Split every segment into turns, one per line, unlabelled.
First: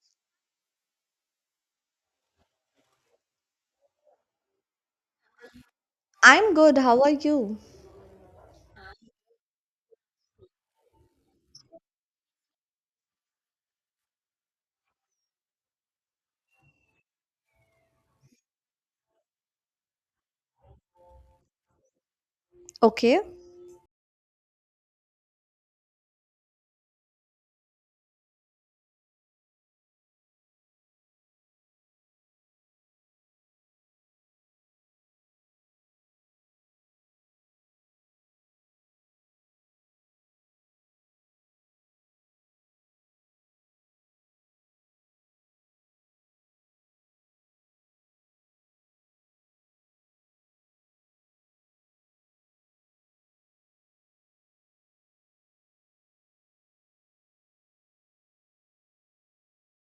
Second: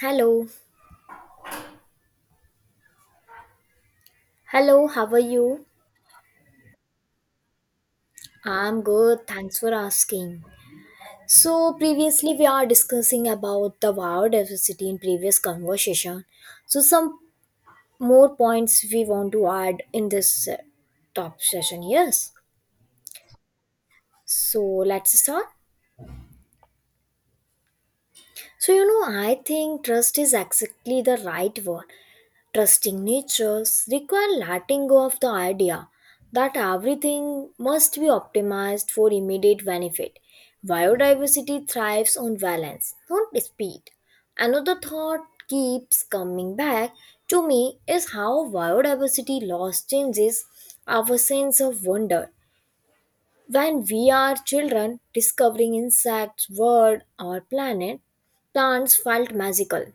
Hello. Hello, how are you?
I'm good. How are you?
I'm good, thanks for asking. So previously we are discussing about the biodiversity in previous conversation. So some more points we want to add in this top session, yes.
Okay.
So let's start. So I think trust is exactly the right word. Trusting natures require letting go of the idea that everything must be optimized for immediate benefit. Biodiversity thrives on balance, not speed. Another thought keeps coming back to me is how biodiversity loss changes our sense of wonder. When we are children, discovering insects, world, or planet, plants felt magical.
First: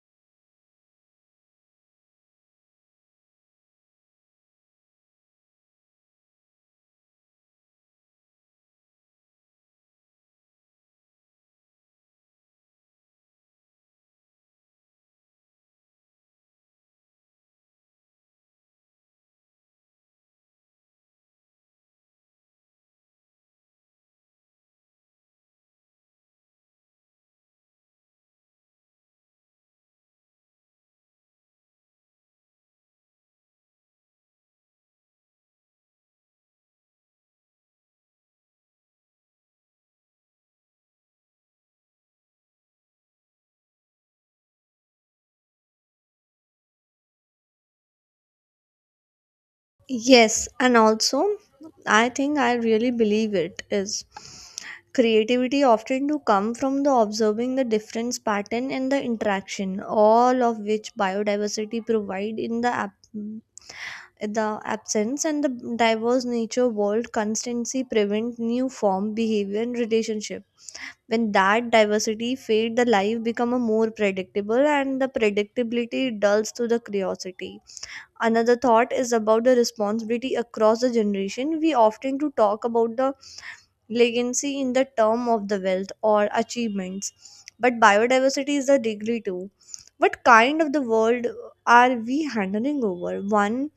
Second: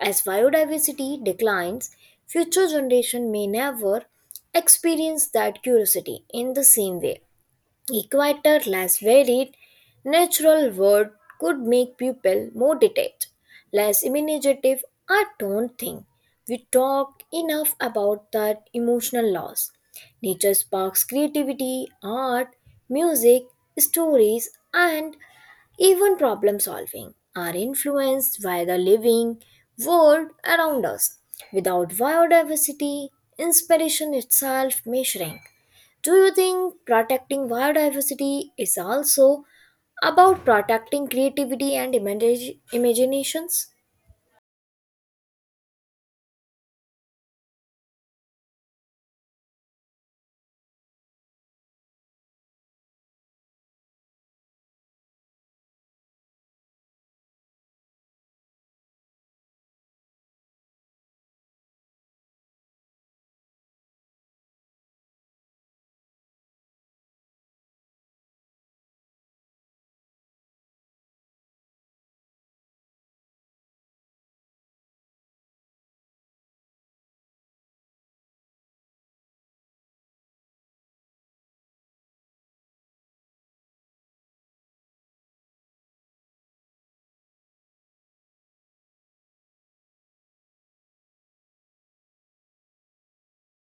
As biodiversity declines, future generation may never experience that curiosity in the same way. Equator less varied, natural word could make people more detached, less imaginative. I don't think we talk enough about that emotional loss. Nature sparks creativity, art, music, stories, and even problem solving are influenced by the living world around us. Without biodiversity, inspiration itself may shrink. Do you think protecting biodiversity is also about protecting creativity and imaginations?
Yes, and also I think I really believe it is creativity often to come from the observing the difference pattern and the interaction all of which biodiversity provide in the absence and the diverse nature world constancy prevent new form behavior and relationship when that diversity fade the life become a more predictable and the predictability dulls to the curiosity. Another thought is about the responsibility across the generation. We often to talk about the legacy in the term of the wealth or achievements, but biodiversity is a degree too. What kind of the world are we handing over? One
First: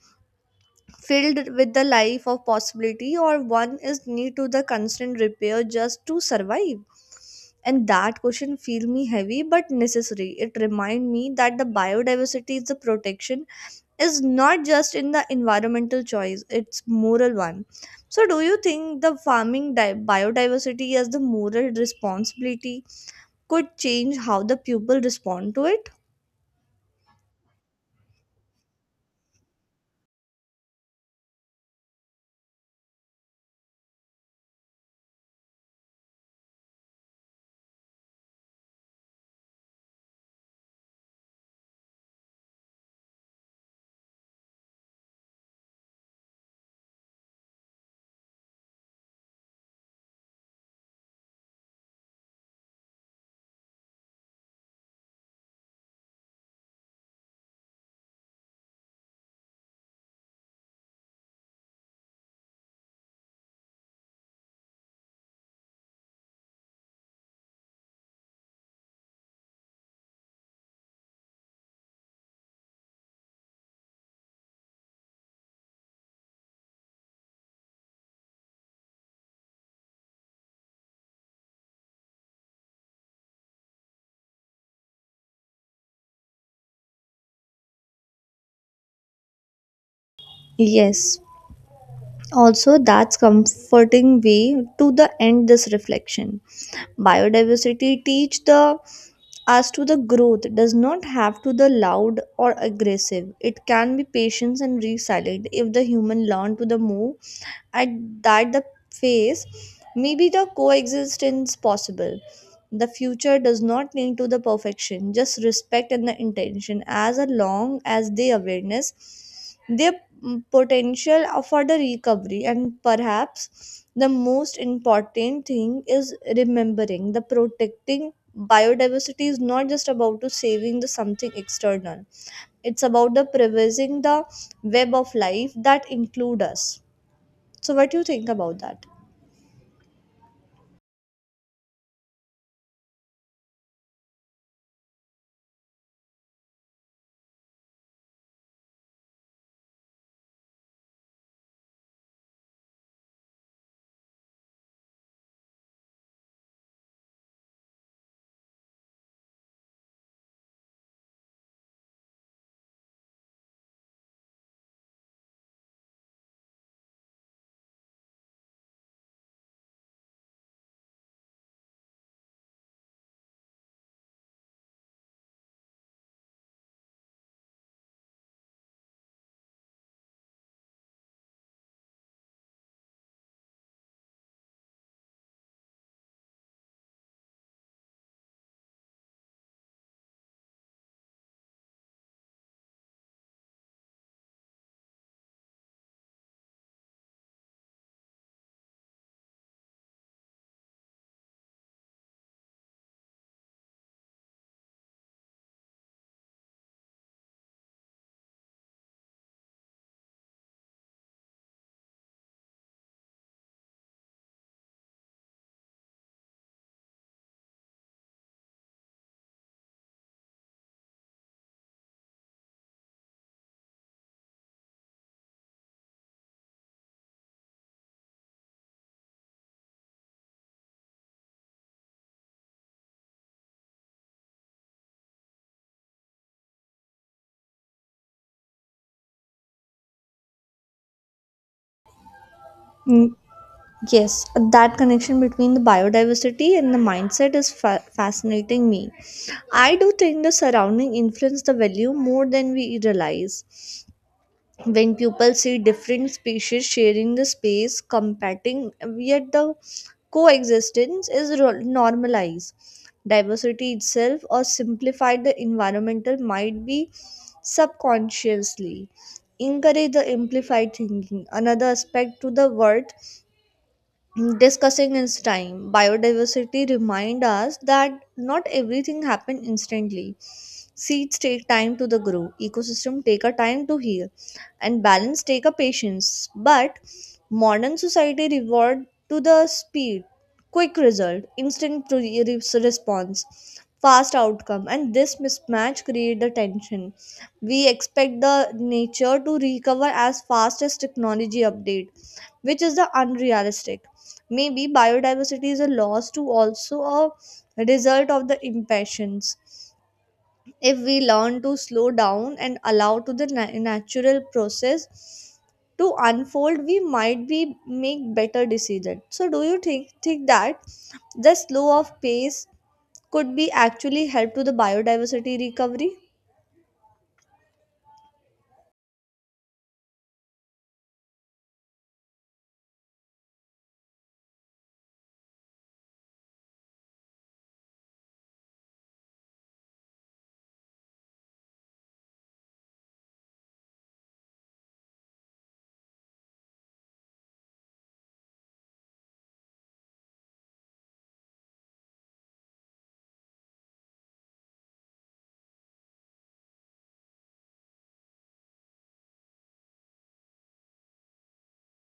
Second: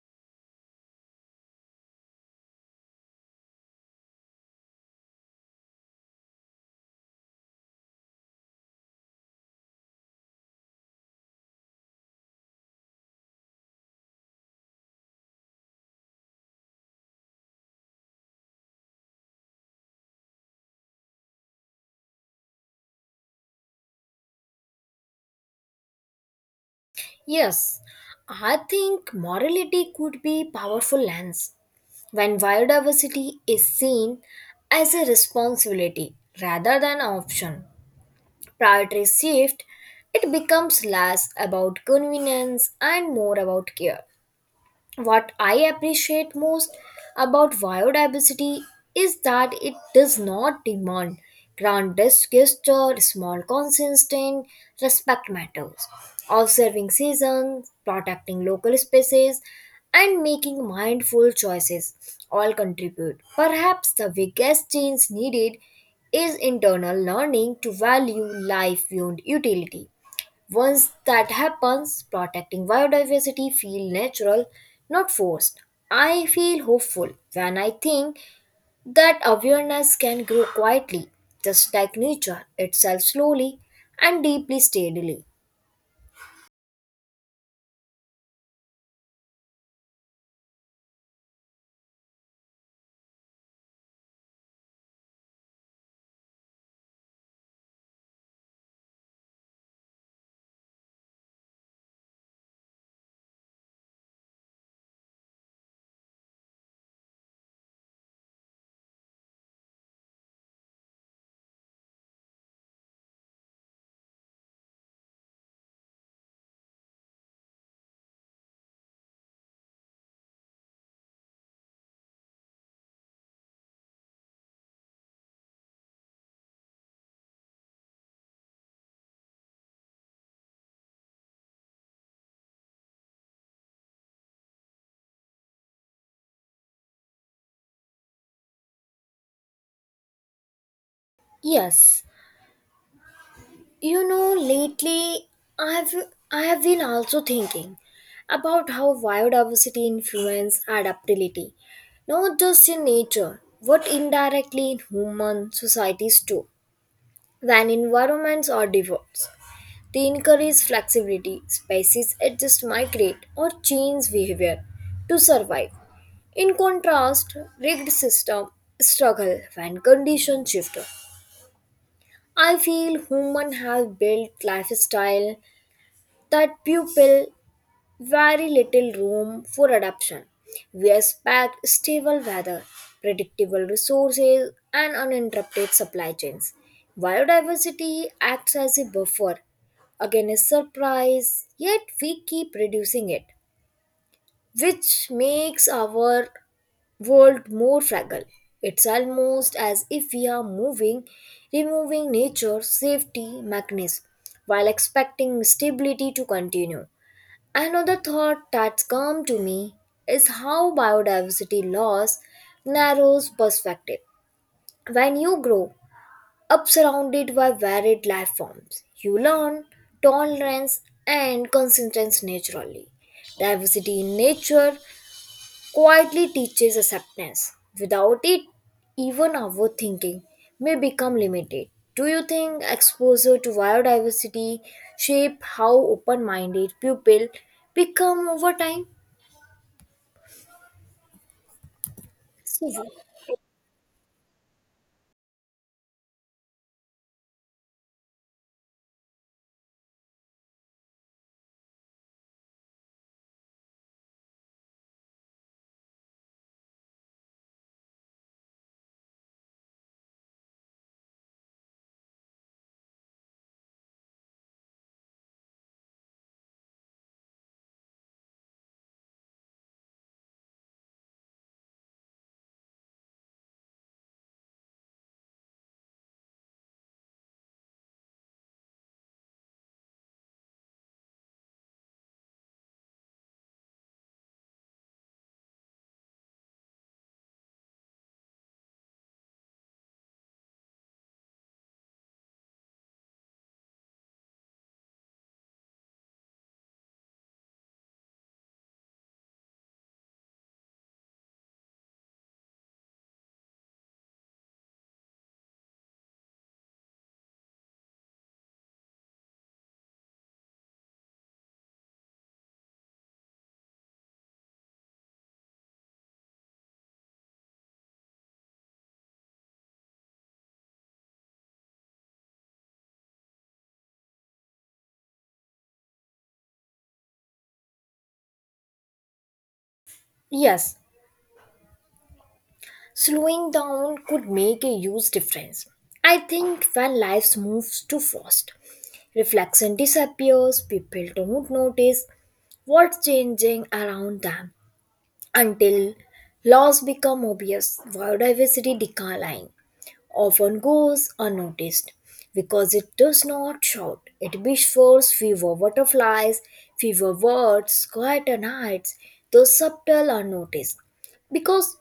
filled with the life of possibility, or one is need to the constant repair just to survive? And that question feel me heavy but necessary. It remind me that the biodiversity is the protection is not just in the environmental choice, it's moral one. So do you think the biodiversity as the moral responsibility could change how the people respond to it?
Yes, I think morality could be powerful lens when biodiversity is seen as a responsibility rather than option. Priority shift, it becomes less about convenience and more about care. What I appreciate most about biodiversity is that it does not demand grand gesture. Small consistent respect matters. Observing seasons, protecting local species, and making mindful choices all contribute. Perhaps the biggest change needed is internal learning to value life beyond utility. Once that happens, protecting biodiversity feels natural, not forced. I feel hopeful when I think that awareness can grow quietly, just like nature itself, slowly and deeply steadily.
Yes, also that's comforting way to the end this reflection. Biodiversity teach the as to the growth does not have to the loud or aggressive. It can be patient and resilient. If the human learn to the move at that the phase, maybe the coexistence possible. The future does not need to the perfection, just respect and the intention. As long as the awareness their potential for the recovery, and perhaps the most important thing is remembering the protecting biodiversity is not just about to saving the something external, it's about the preserving the web of life that include us. So, what do you think about that?
Yes. You know, lately I've I have been also thinking about how biodiversity influence adaptability, not just in nature, but indirectly in human societies too. When environments are diverse, they encourage flexibility. Species adjust, migrate, or change behavior to survive. In contrast, rigged systems struggle when conditions shift. I feel humans have built lifestyle that people very little room for adaptation. We expect stable weather, predictable resources, and uninterrupted supply chains. Biodiversity acts as a buffer against surprise, yet we keep reducing it, which makes our world more fragile. It's almost as if we are removing nature's safety mechanism while expecting stability to continue. Another thought that's come to me is how biodiversity loss narrows perspective. When you grow up surrounded by varied life forms, you learn tolerance and consistency naturally. Diversity in nature quietly teaches acceptance. Without it, even our thinking may become limited. Do you think exposure to biodiversity shape how open-minded people become over time?
Mm, Yes, that connection between the biodiversity and the mindset is fascinating me. I do think the surrounding influence the value more than we realize. When people see different species sharing the space, competing, yet the coexistence is normalized. Diversity itself, or simplified the environmental, might be subconsciously encourage the amplified thinking. Another aspect to the worth discussing its time. Biodiversity remind us that not everything happen instantly. Seeds take time to the grow, ecosystem take a time to heal, and balance take a patience. But modern society reward to the speed, quick result, instant response, fast outcome, and this mismatch create the tension. We expect the nature to recover as fast as technology update, which is the unrealistic. Maybe biodiversity is a loss to also a result of the impatience. If we learn to slow down and allow to the natural process to unfold, we might be make better decisions. So do you think that the slow of pace could be actually help to the biodiversity recovery?
Yes, slowing down could make a huge difference. I think when life moves too fast, reflection disappears, people don't notice what's changing around them until loss become obvious. Biodiversity decline often goes unnoticed because it does not shout. It whispers fewer butterflies, fewer birds, quieter nights, those subtle unnoticed because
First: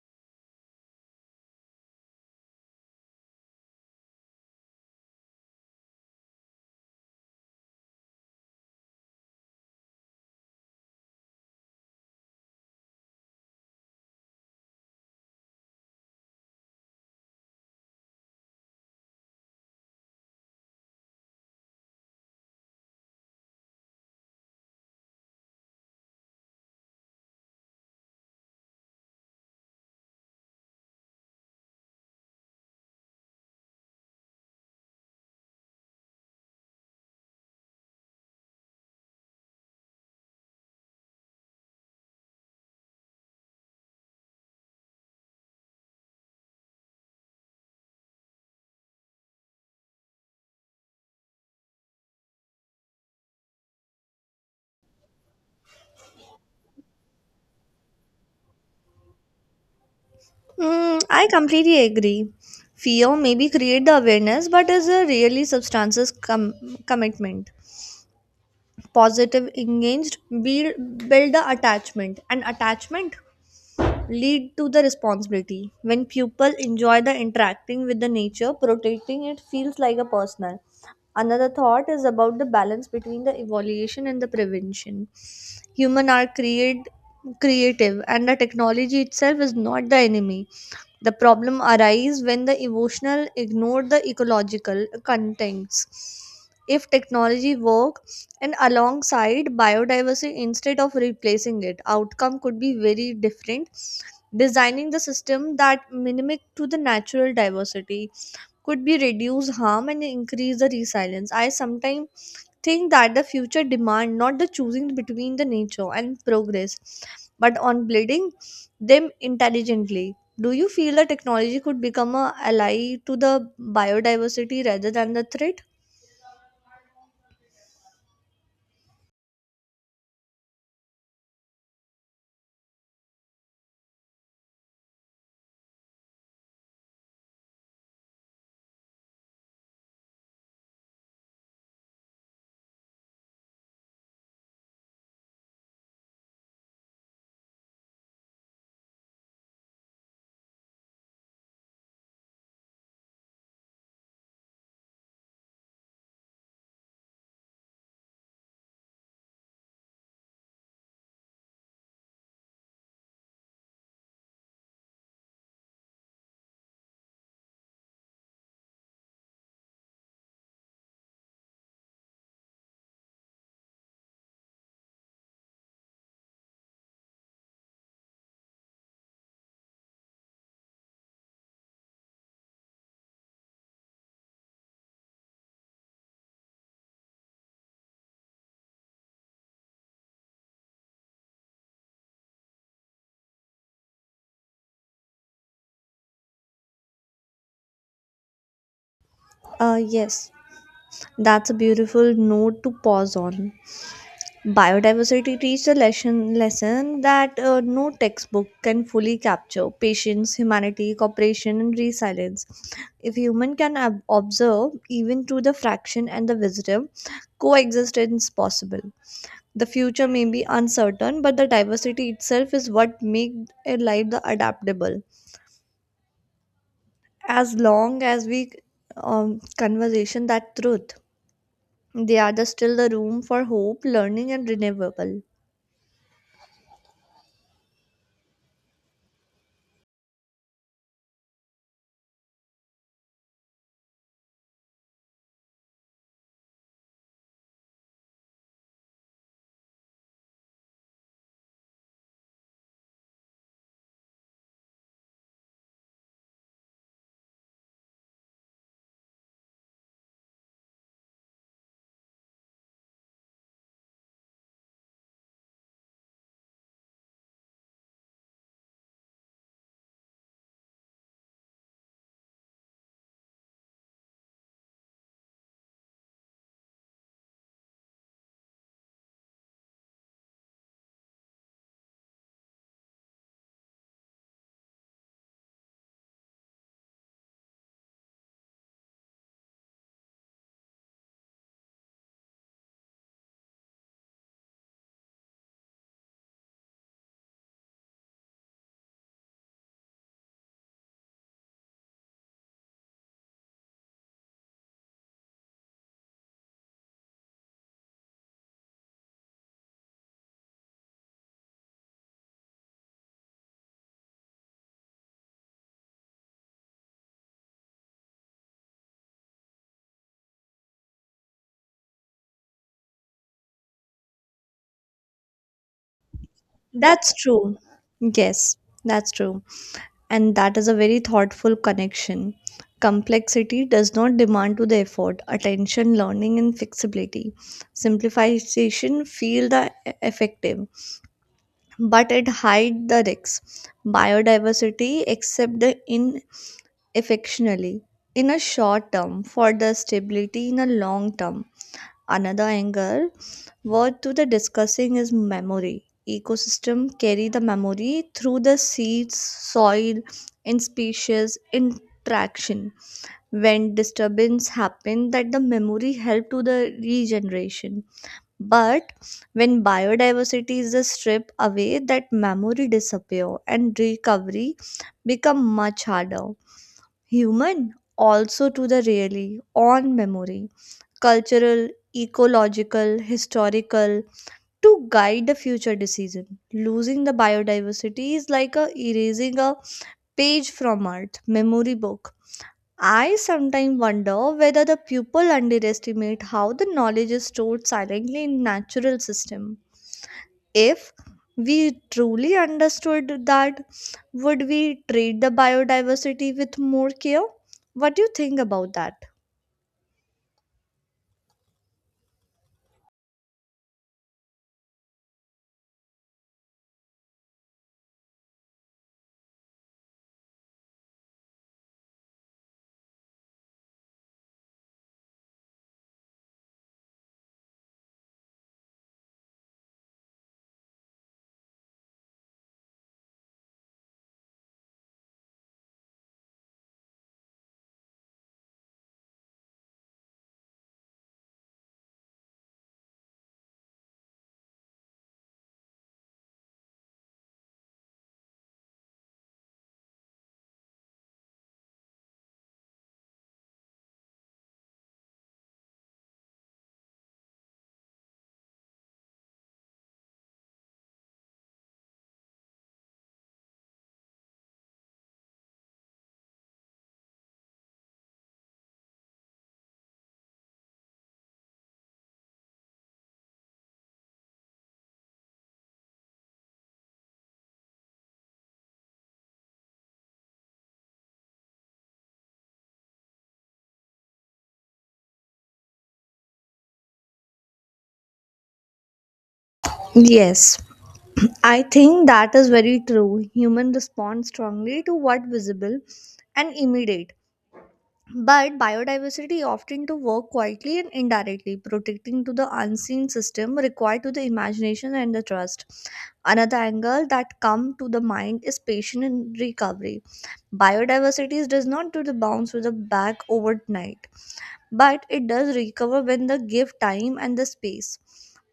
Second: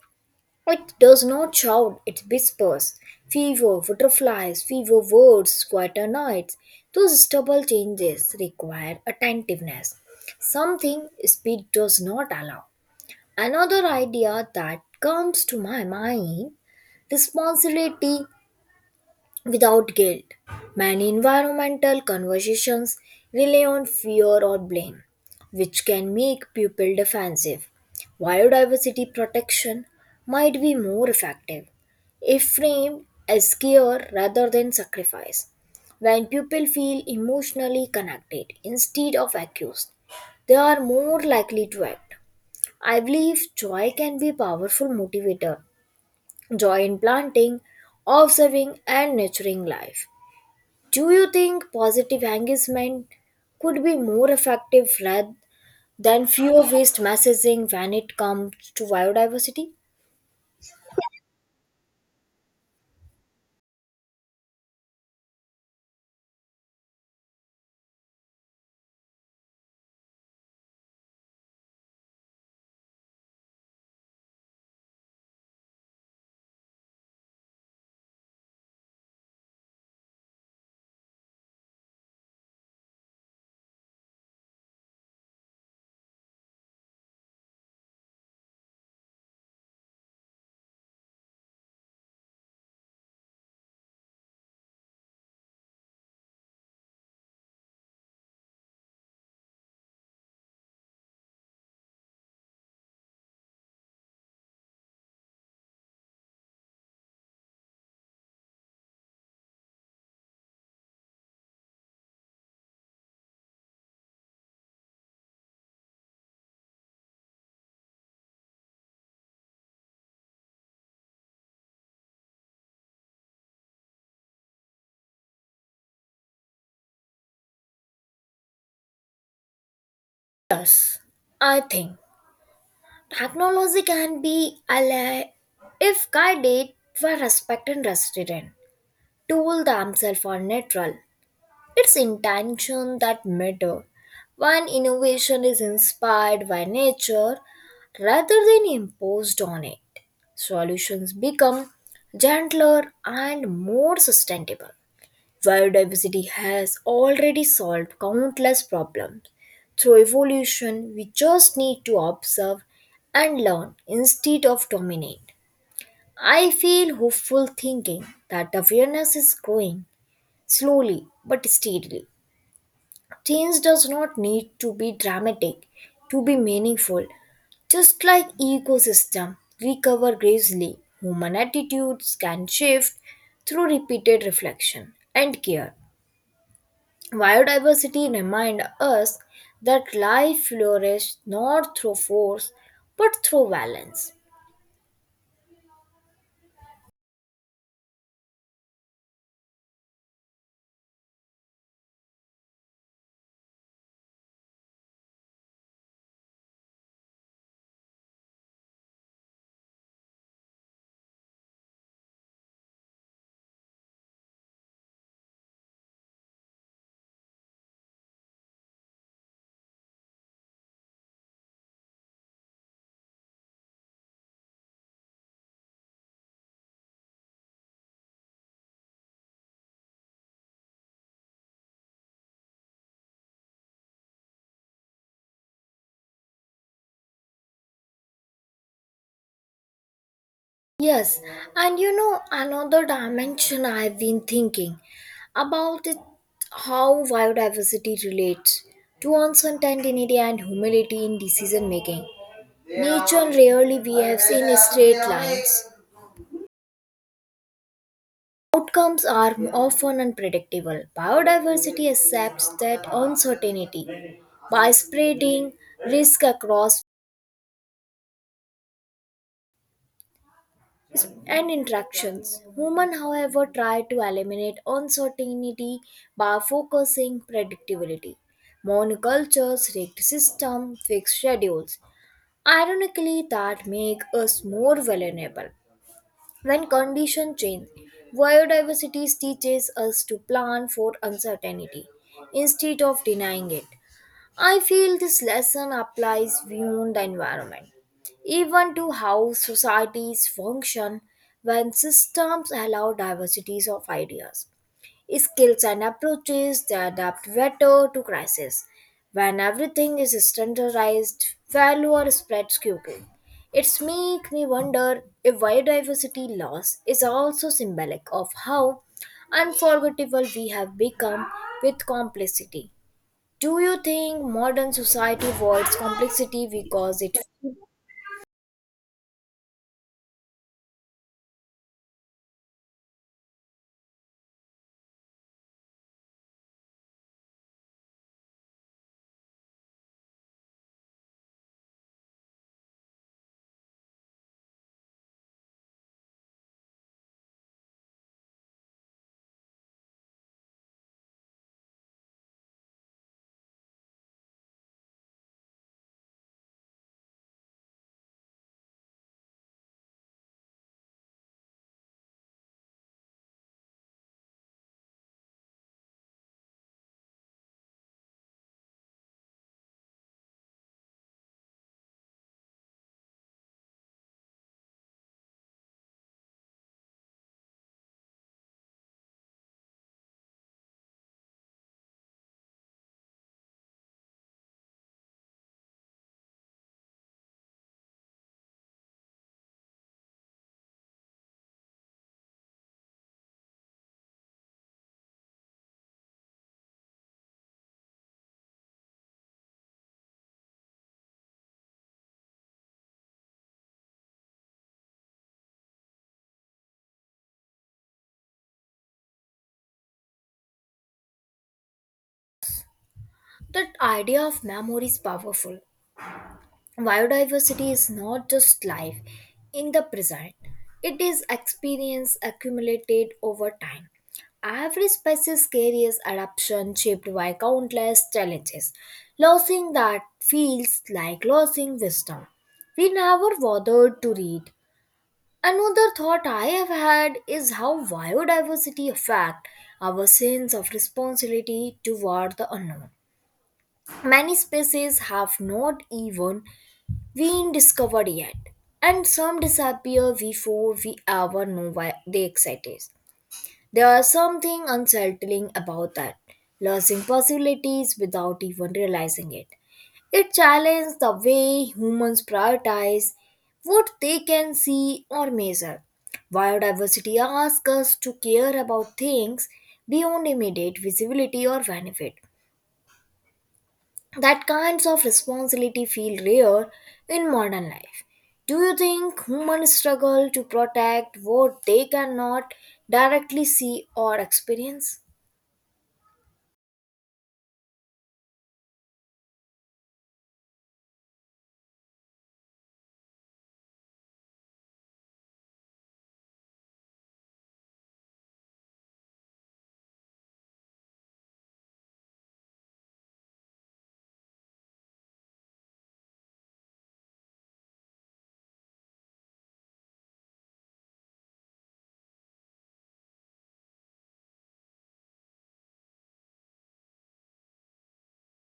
it does not shout, it whispers. Fever, butterflies, fever words, quieter nights. Those stubble changes require attentiveness, something speed does not allow. Another idea that comes to my mind, responsibility without guilt. Many environmental conversations rely on fear or blame, which can make people defensive. Biodiversity protection might be more effective if framed as care rather than sacrifice. When people feel emotionally connected instead of accused, they are more likely to act. I believe joy can be a powerful motivator. Joy in planting, observing, and nurturing life. Do you think positive engagement could be more effective rather than fear based messaging when it comes to biodiversity?
I completely agree. Fear maybe create the awareness, but is a really substances commitment. Positive engaged build the attachment, and attachment lead to the responsibility. When people enjoy the interacting with the nature, protecting it feels like a personal. Another thought is about the balance between the evaluation and the prevention. Human are create creative, and the technology itself is not the enemy. The problem arises when the emotional ignore the ecological contexts. If technology work and alongside biodiversity instead of replacing it, outcome could be very different. Designing the system that mimic to the natural diversity could be reduce harm and increase the resilience. I sometimes think that the future demand not the choosing between the nature and progress, but on building them intelligently. Do you feel that technology could become a ally to the biodiversity rather than the threat?
Yes, I think technology can be ally if guided by respect and restraint. Tools themselves are neutral. It's intention that matter. When innovation is inspired by nature rather than imposed on it, solutions become gentler and more sustainable. Biodiversity has already solved countless problems. Through evolution, we just need to observe and learn instead of dominate. I feel hopeful thinking that awareness is growing slowly but steadily. Change does not need to be dramatic to be meaningful. Just like ecosystem recover gracefully, human attitudes can shift through repeated reflection and care. Biodiversity reminds us that life flourishes not through force but through balance.
Yes, that's a beautiful note to pause on. Biodiversity teaches a lesson that no textbook can fully capture patience, humanity, cooperation, and resilience. If human can observe, even to the fraction and the visitor, coexistence possible. The future may be uncertain, but the diversity itself is what makes a life the adaptable. As long as we conversation that truth, they are the, still the room for hope, learning, and renewable.
Yes, and another dimension I've been thinking about it, how biodiversity relates to uncertainty and humility in decision making. Nature rarely behaves in straight lines. Outcomes are often unpredictable. Biodiversity accepts that uncertainty by spreading risk across and interactions. Humans, however, try to eliminate uncertainty by focusing predictability. Monocultures, rigged systems, fixed schedules. Ironically, that make us more vulnerable when conditions change. Biodiversity teaches us to plan for uncertainty instead of denying it. I feel this lesson applies beyond the environment, even to how societies function when systems allow diversities of ideas, skills, and approaches that adapt better to crisis. When everything is standardized, failure spreads quickly. It's make me wonder if biodiversity loss is also symbolic of how unforgettable we have become with complexity. Do you think modern society avoids complexity because
That's
it?
true. Yes, that's true. And that is a very thoughtful connection. Complexity does not demand to the effort, attention, learning, and flexibility. Simplification feel the effective, but it hide the risks. Biodiversity accept the ineffectionally in a short term for the stability in a long term. Another angle what to the discussing is memory. Ecosystem carry the memory through the seeds, soil, and species interaction. When disturbance happen, that the memory help to the regeneration. But when biodiversity is the stripped away, that memory disappear and recovery become much harder. Human also to the really on memory, cultural, ecological, historical, to guide the future decision. Losing the biodiversity is like a erasing a page from Earth memory book. I sometimes wonder whether the people underestimate how the knowledge is stored silently in natural system. If we truly understood that, would we treat the biodiversity with more care? What do you think about that?
That idea of memory is powerful. Biodiversity is not just life in the present. It is experience accumulated over time. Every species carries adaptation shaped by countless challenges. Losing that feels like losing wisdom. We never bothered to read. Another thought I have had is how biodiversity affect our sense of responsibility toward the unknown. Many species have not even been discovered yet, and some disappear before we ever know why they exist. There is something unsettling about that, losing possibilities without even realizing it. It challenges the way humans prioritize what they can see or measure. Biodiversity asks us to care about things beyond immediate visibility or benefit. That kinds of responsibility feel rare in modern life. Do you think humans struggle to protect what they cannot directly see or experience?
Yes, I think that is very true. Human respond strongly to what visible and immediate. But biodiversity often to work quietly and indirectly, protecting to the unseen system required to the imagination and the trust. Another angle that come to the mind is patient and recovery. Biodiversity does not do the bounce with the back overnight, but it does recover when the give time and the space.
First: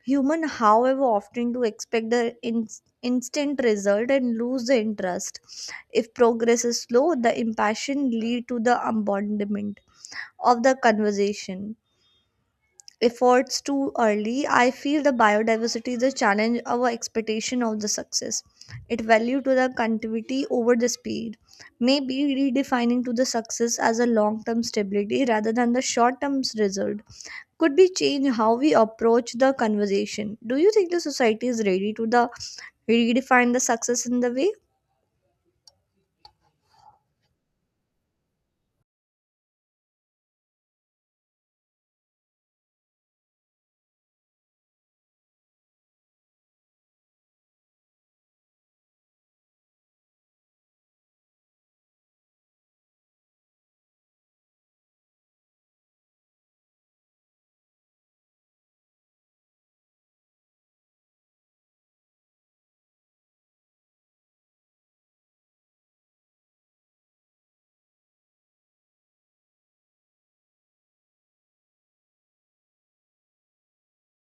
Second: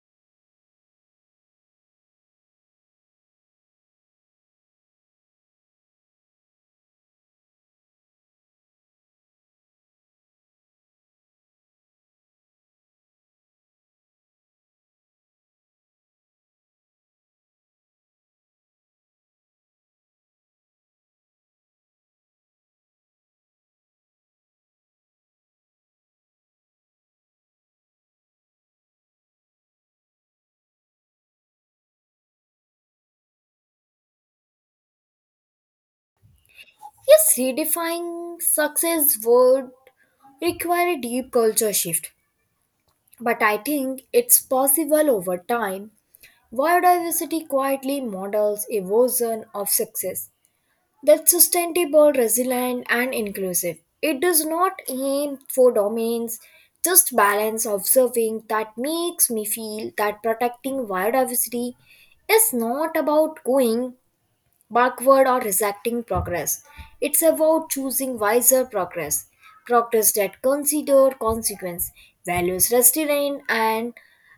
Human, however, often do expect the instant result and lose the interest. If progress is slow, the impassion lead to the abandonment of the conversation. Efforts too early, I feel the biodiversity is a challenge our expectation of the success. It value to the continuity over the speed. Maybe redefining to the success as a long-term stability rather than the short-term result could be change how we approach the conversation. Do you think the society is ready to the redefine the success in the way?
Yes, redefining success would require a deep culture shift, but I think it's possible over time. Biodiversity quietly models a version of success that's sustainable, resilient, and inclusive. It does not aim for dominance, just balance. Observing that makes me feel that protecting biodiversity is not about going backward or rejecting progress. It's about choosing wiser progress, progress that consider consequence, values restraint, and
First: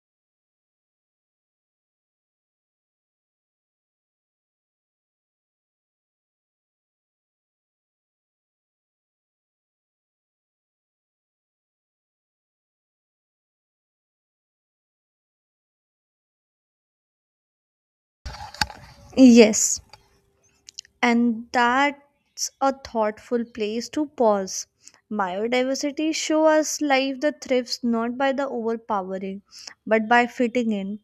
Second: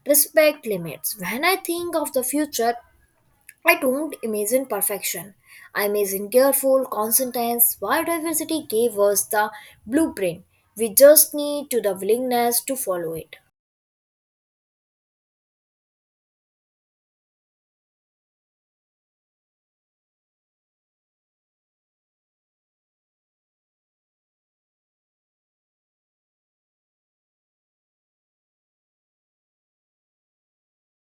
respect limits. When I think of the future, I don't imagine perfection. I imagine careful, conscientious. Biodiversity gave us the blueprint. We just need to the willingness to follow it.
Yes, and that's a thoughtful place to pause. Biodiversity show us life that thrives not by the overpowering, but by fitting in.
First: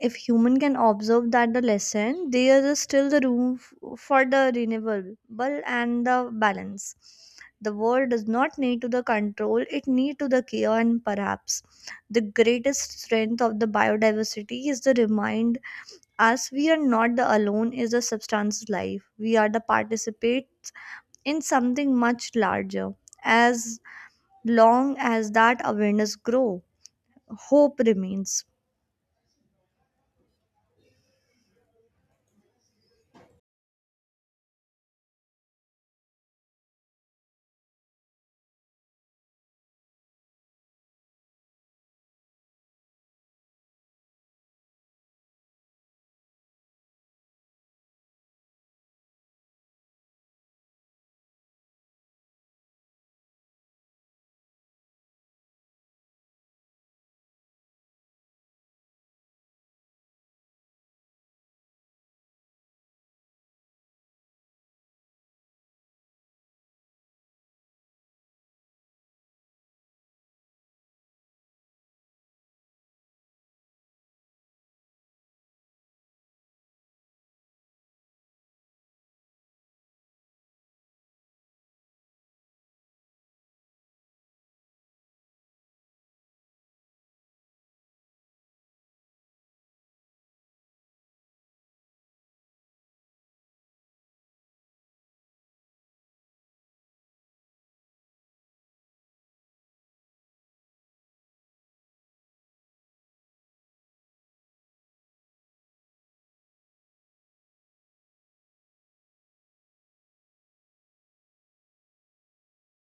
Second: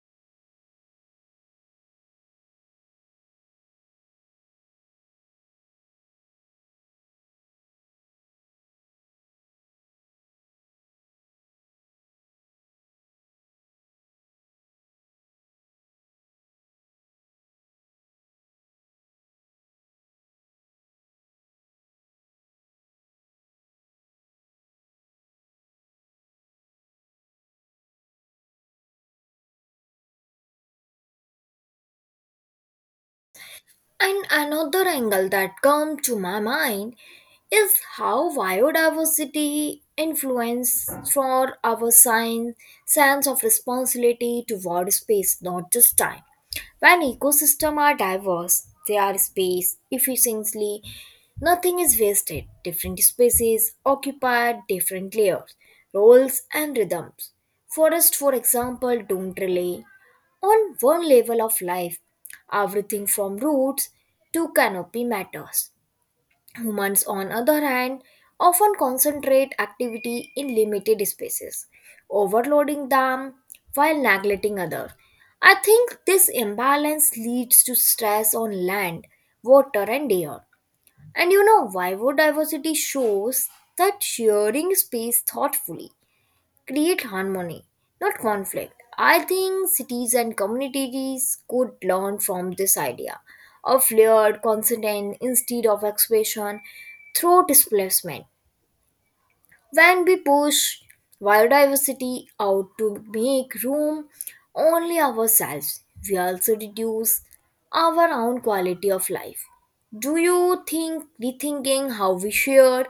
If human can observe that the lesson, there is still the room for the renewable and the balance. The world does not need to the control; it need to the care, and perhaps the greatest strength of the biodiversity is the remind as we are not the alone is the substance's life. We are the participates in something much larger. As long as that awareness grow, hope remains.
And another angle that comes to my mind is how biodiversity influences for our sense of responsibility toward space, not just time. When ecosystems are diverse, they are spaced efficiently, nothing is wasted. Different species occupy different layers, roles, and rhythms. Forests, for example, don't rely on one level of life. Everything from roots to canopy matters. Humans, on other hand, often concentrate activity in limited spaces, overloading them while neglecting others. I think this imbalance leads to stress on land, water, and air. And biodiversity shows that sharing space thoughtfully create harmony, not conflict. I think cities and communities could learn from this idea of layered consonant instead of expression through displacement. When we push biodiversity out to make room only ourselves, we also reduce our own quality of life. Do you think rethinking how we share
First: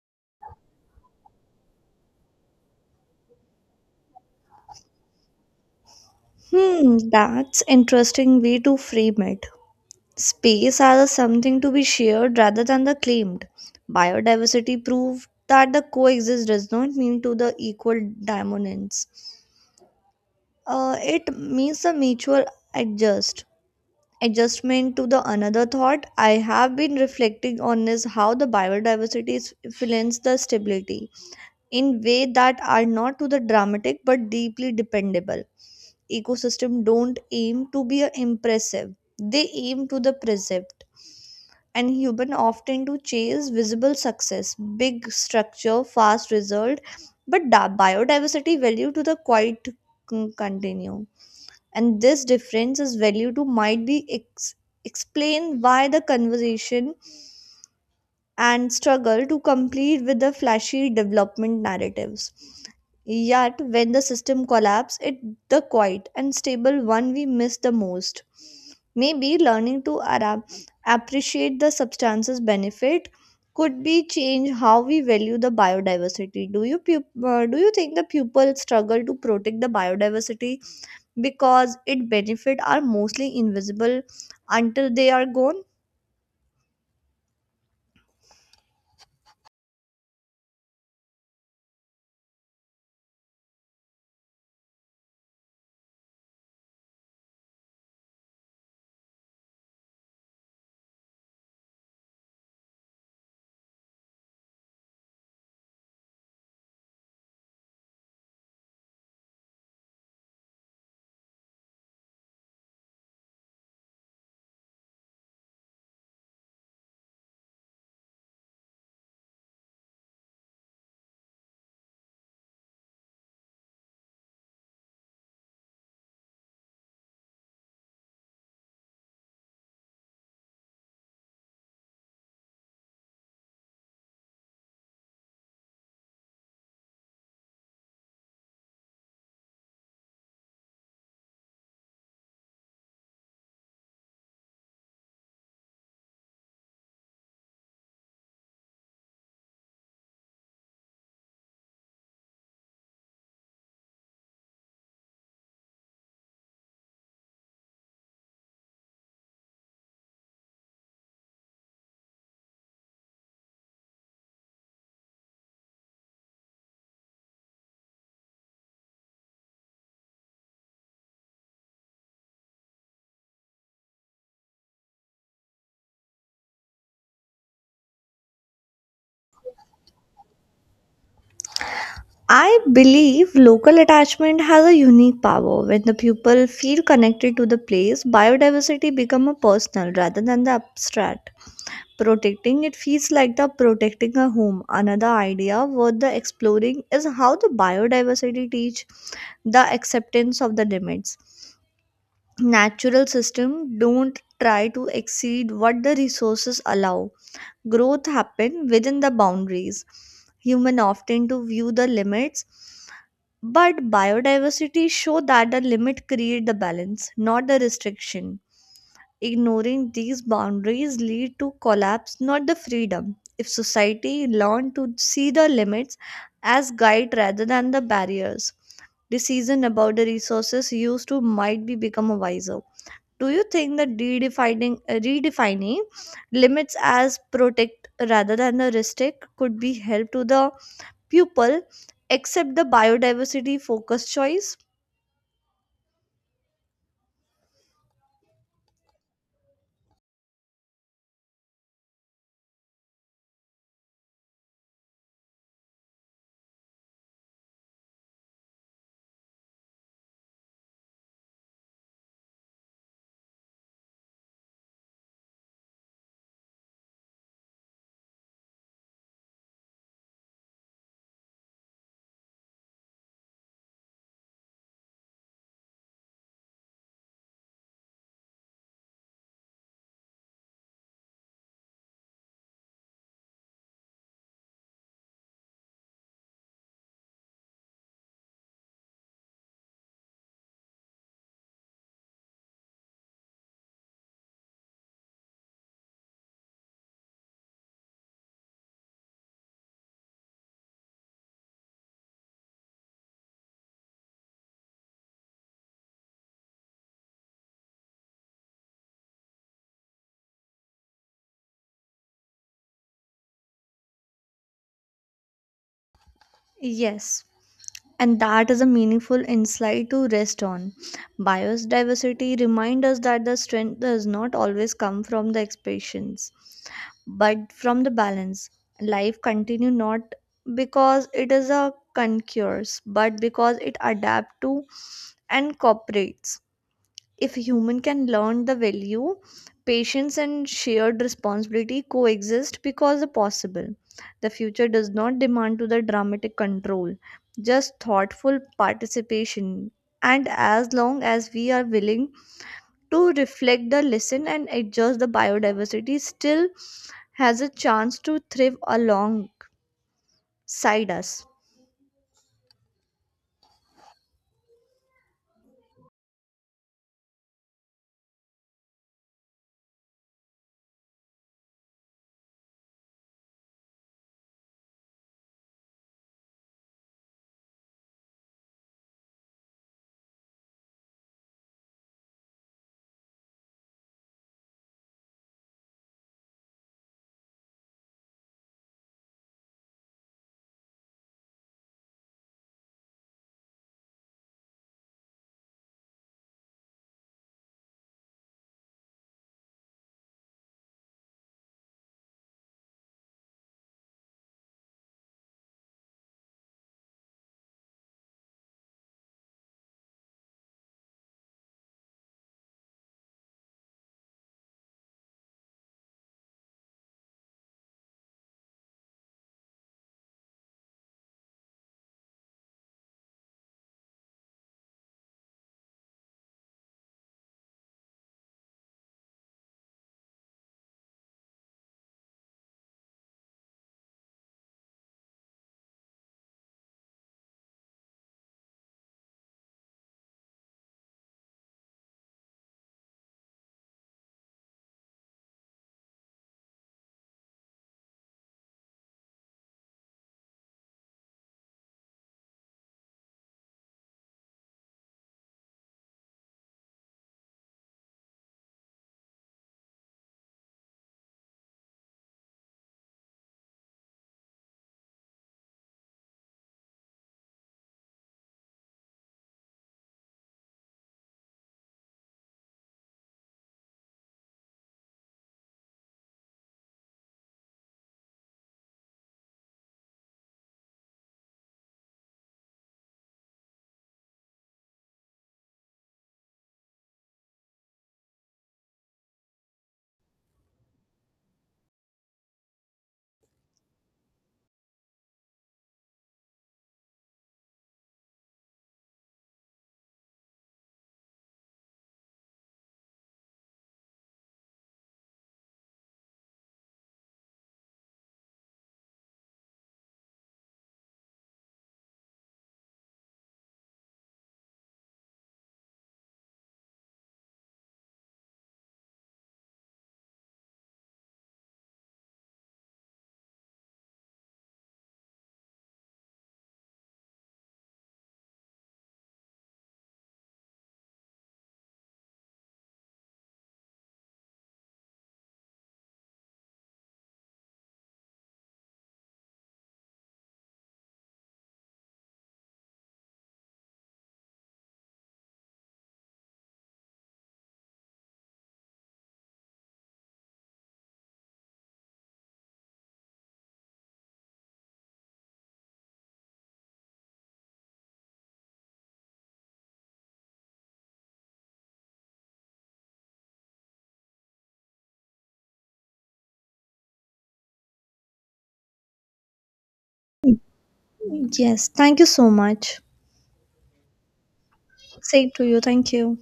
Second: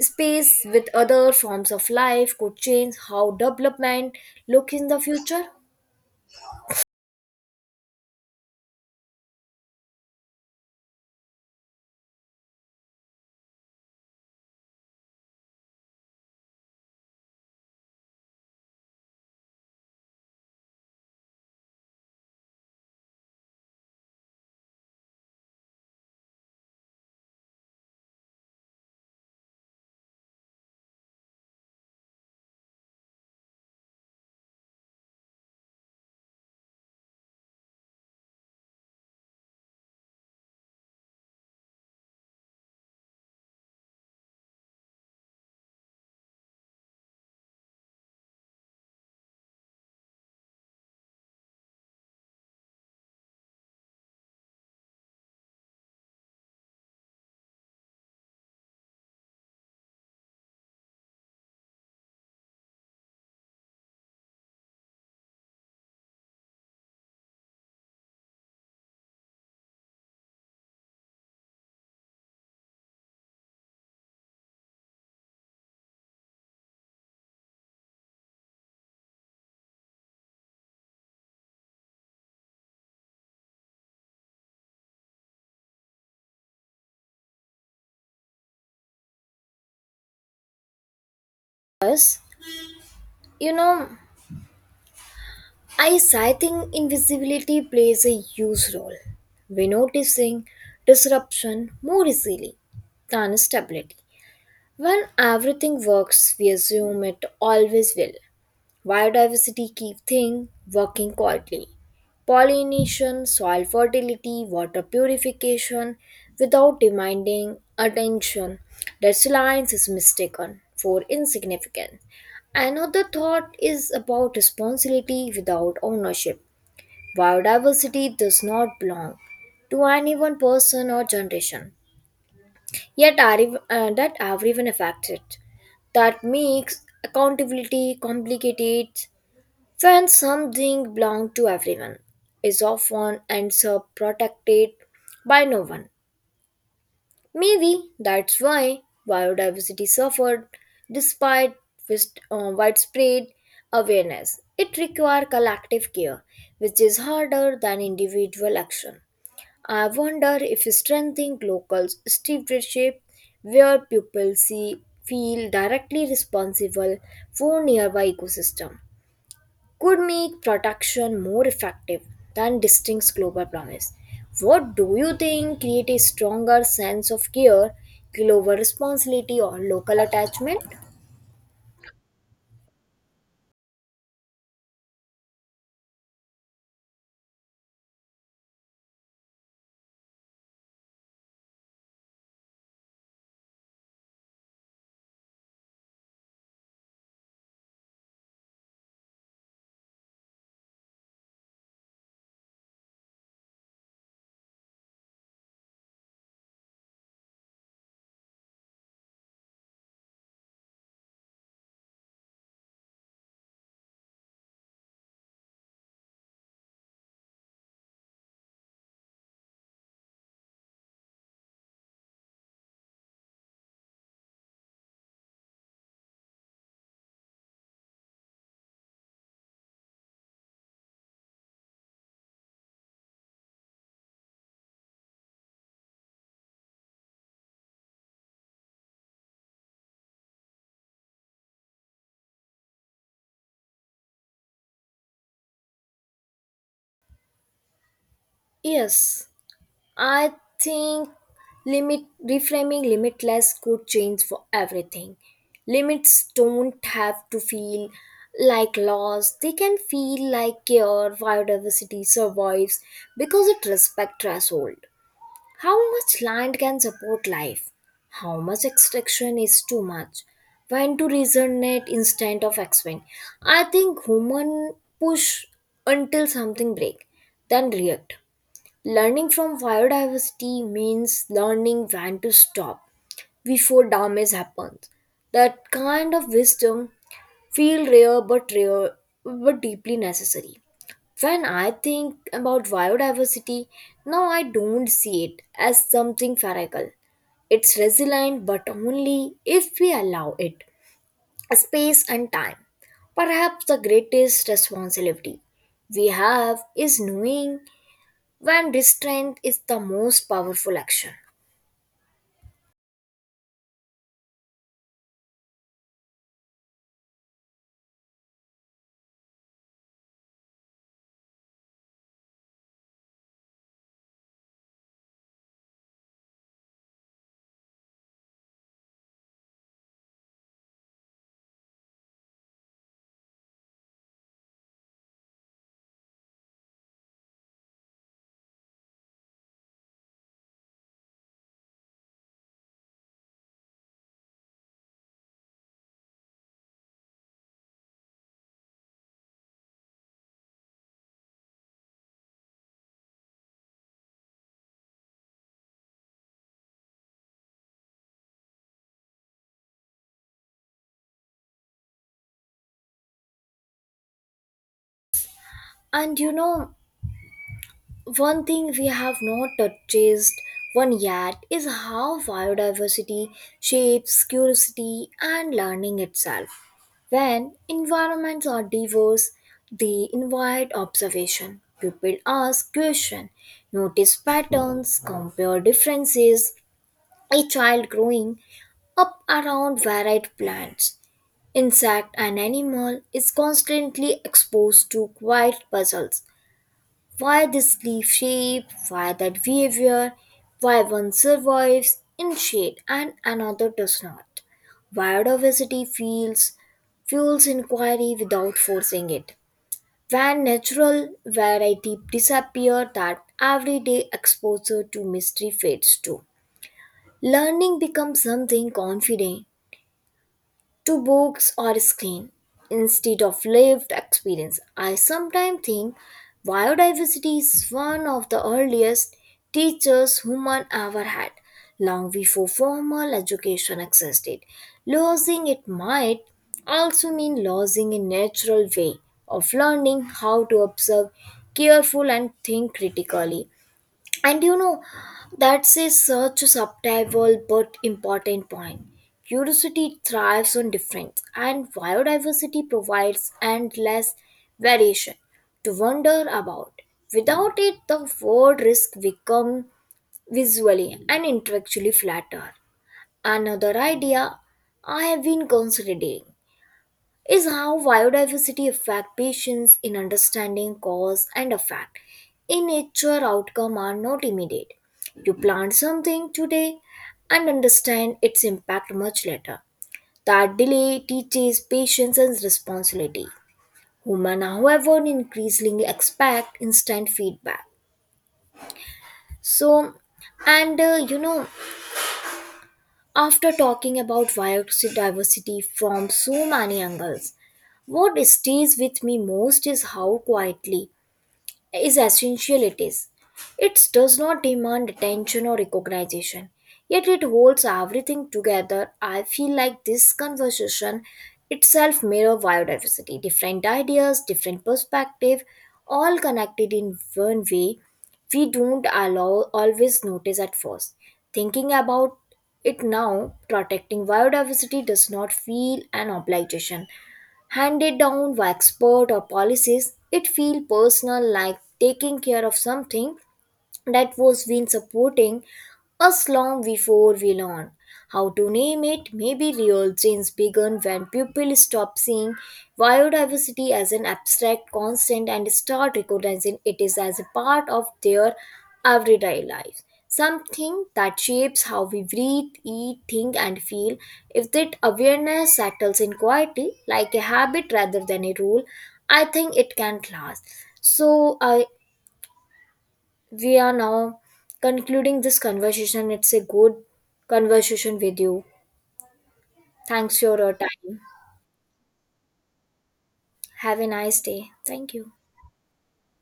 space with other forms of life could change how development look in the future?
Hmm, that's interesting way to frame it. Space as a something to be shared rather than the claimed. Biodiversity proved that the coexist does not mean to the equal dominance. It means the mutual adjust. adjustment to the another thought I have been reflecting on is how the influence the stability in way that are not to the dramatic but deeply dependable. Ecosystem don't aim to be impressive, they aim to the precept. And human often to chase visible success, big structure, fast result, but biodiversity value to the continue, and this difference is value to might be explain why the conversation and struggle to complete with the flashy development narratives. Yet when the system collapse it the quiet and stable one we miss the most. Maybe learning to appreciate the substance's benefit could be change how we value the biodiversity. Do you think the pupils struggle to protect the biodiversity because its benefits are mostly invisible until they are gone?
Yes, you know, I think invisibility plays a huge role. We're noticing disruption more easily than stability. When everything works, we assume it always will. Biodiversity keep thing working quietly. Pollination, soil fertility, water purification, without demanding attention. That reliance is mistaken for insignificant. Another thought is about responsibility without ownership. Biodiversity does not belong to any one person or generation. Yet that everyone affected. That makes accountability complicated when something belongs to everyone is often ends up protected by no one. Maybe that's why biodiversity suffered despite widespread awareness. It requires collective care, which is harder than individual action. I wonder if strengthening local stewardship, where people see feel directly responsible for nearby ecosystem, could make protection more effective than distinct global promise. What do you think create a stronger sense of care, global responsibility, or local attachment?
I believe local attachment has a unique power. When the people feel connected to the place, biodiversity becomes a personal rather than the abstract. Protecting it feels like the protecting a home. Another idea worth the exploring is how the biodiversity teach the acceptance of the limits. Natural system don't try to exceed what the resources allow. Growth happen within the boundaries. Human often to view the limits, but biodiversity show that the limit create the balance, not the restriction. Ignoring these boundaries lead to collapse, not the freedom. If society learn to see the limits as guide rather than the barriers, decision about the resources used to might be become wiser. Do you think that redefining limits as protect rather than the restrict could be help to the pupil accept the biodiversity focused choice?
Yes, I think limit reframing limitless could change for everything. Limits don't have to feel like laws. They can feel like care. Biodiversity survives because it respects threshold. How much land can support life? How much extraction is too much? When to resonate instead of expand? I think human push until something break, then react. Learning from biodiversity means learning when to stop before damage happens. That kind of wisdom feel rare but deeply necessary. When I think about biodiversity, now I don't see it as something feral. It's resilient but only if we allow it space and time. Perhaps the greatest responsibility we have is knowing when restraint is the most powerful action.
Yes, and that is a meaningful insight to rest on. Biodiversity reminds us that the strength does not always come from the expansions, but from the balance. Life continues not because it is a concurs, but because it adapts to and cooperates. If a human can learn the value, patience and shared responsibility coexist because they possible. The future does not demand to the dramatic control, just thoughtful participation. And as long as we are willing to reflect the lesson and adjust the biodiversity still has a chance to thrive alongside us.
And one thing we have not touched one yet is how biodiversity shapes curiosity and learning itself. When environments are diverse, they invite observation. People ask questions, notice patterns, compare differences. A child growing up around varied plants, insect and animal, is constantly exposed to quiet puzzles: why this leaf shape, why that behavior, why one survives in shade and another does not. Biodiversity feels fuels inquiry without forcing it. When natural variety disappears, that everyday exposure to mystery fades too. Learning becomes something confident to books or screen instead of lived experience. I sometimes think biodiversity is one of the earliest teachers human ever had, long before formal education existed. Losing it might also mean losing a natural way of learning how to observe careful and think critically. And that's a such a subtle but important point. Curiosity thrives on difference, and biodiversity provides endless variation to wonder about. Without it, the world risk become visually and intellectually flatter. Another idea I have been considering is how biodiversity affect patients in understanding cause and effect. In nature, outcome are not immediate. You plant something today and understand its impact much later. That delay teaches patience and responsibility. Human, however, increasingly expect instant feedback. So, and uh, you know, after talking about biodiversity from so many angles, what stays with me most is how quietly is essential it is. It does not demand attention or recognition, yet it holds everything together. I feel like this conversation itself mirror biodiversity, different ideas, different perspective, all connected in one way we don't allow always notice at first. Thinking about it now, protecting biodiversity does not feel an obligation handed down by expert or policies. It feels personal, like taking care of something that was been supporting us long before we learned how to name it. Maybe real change began when people stopped seeing biodiversity as an abstract constant and start recognizing it is as a part of their everyday lives. Something that shapes how we breathe, eat, think, and feel. If that awareness settles in quietly, like a habit rather than a rule, I think it can last. So I we are now concluding this conversation. It's a good conversation with you. Thanks for your time.
Yes, thank you so much.
Have a nice day. Thank you.
Say to you, thank you.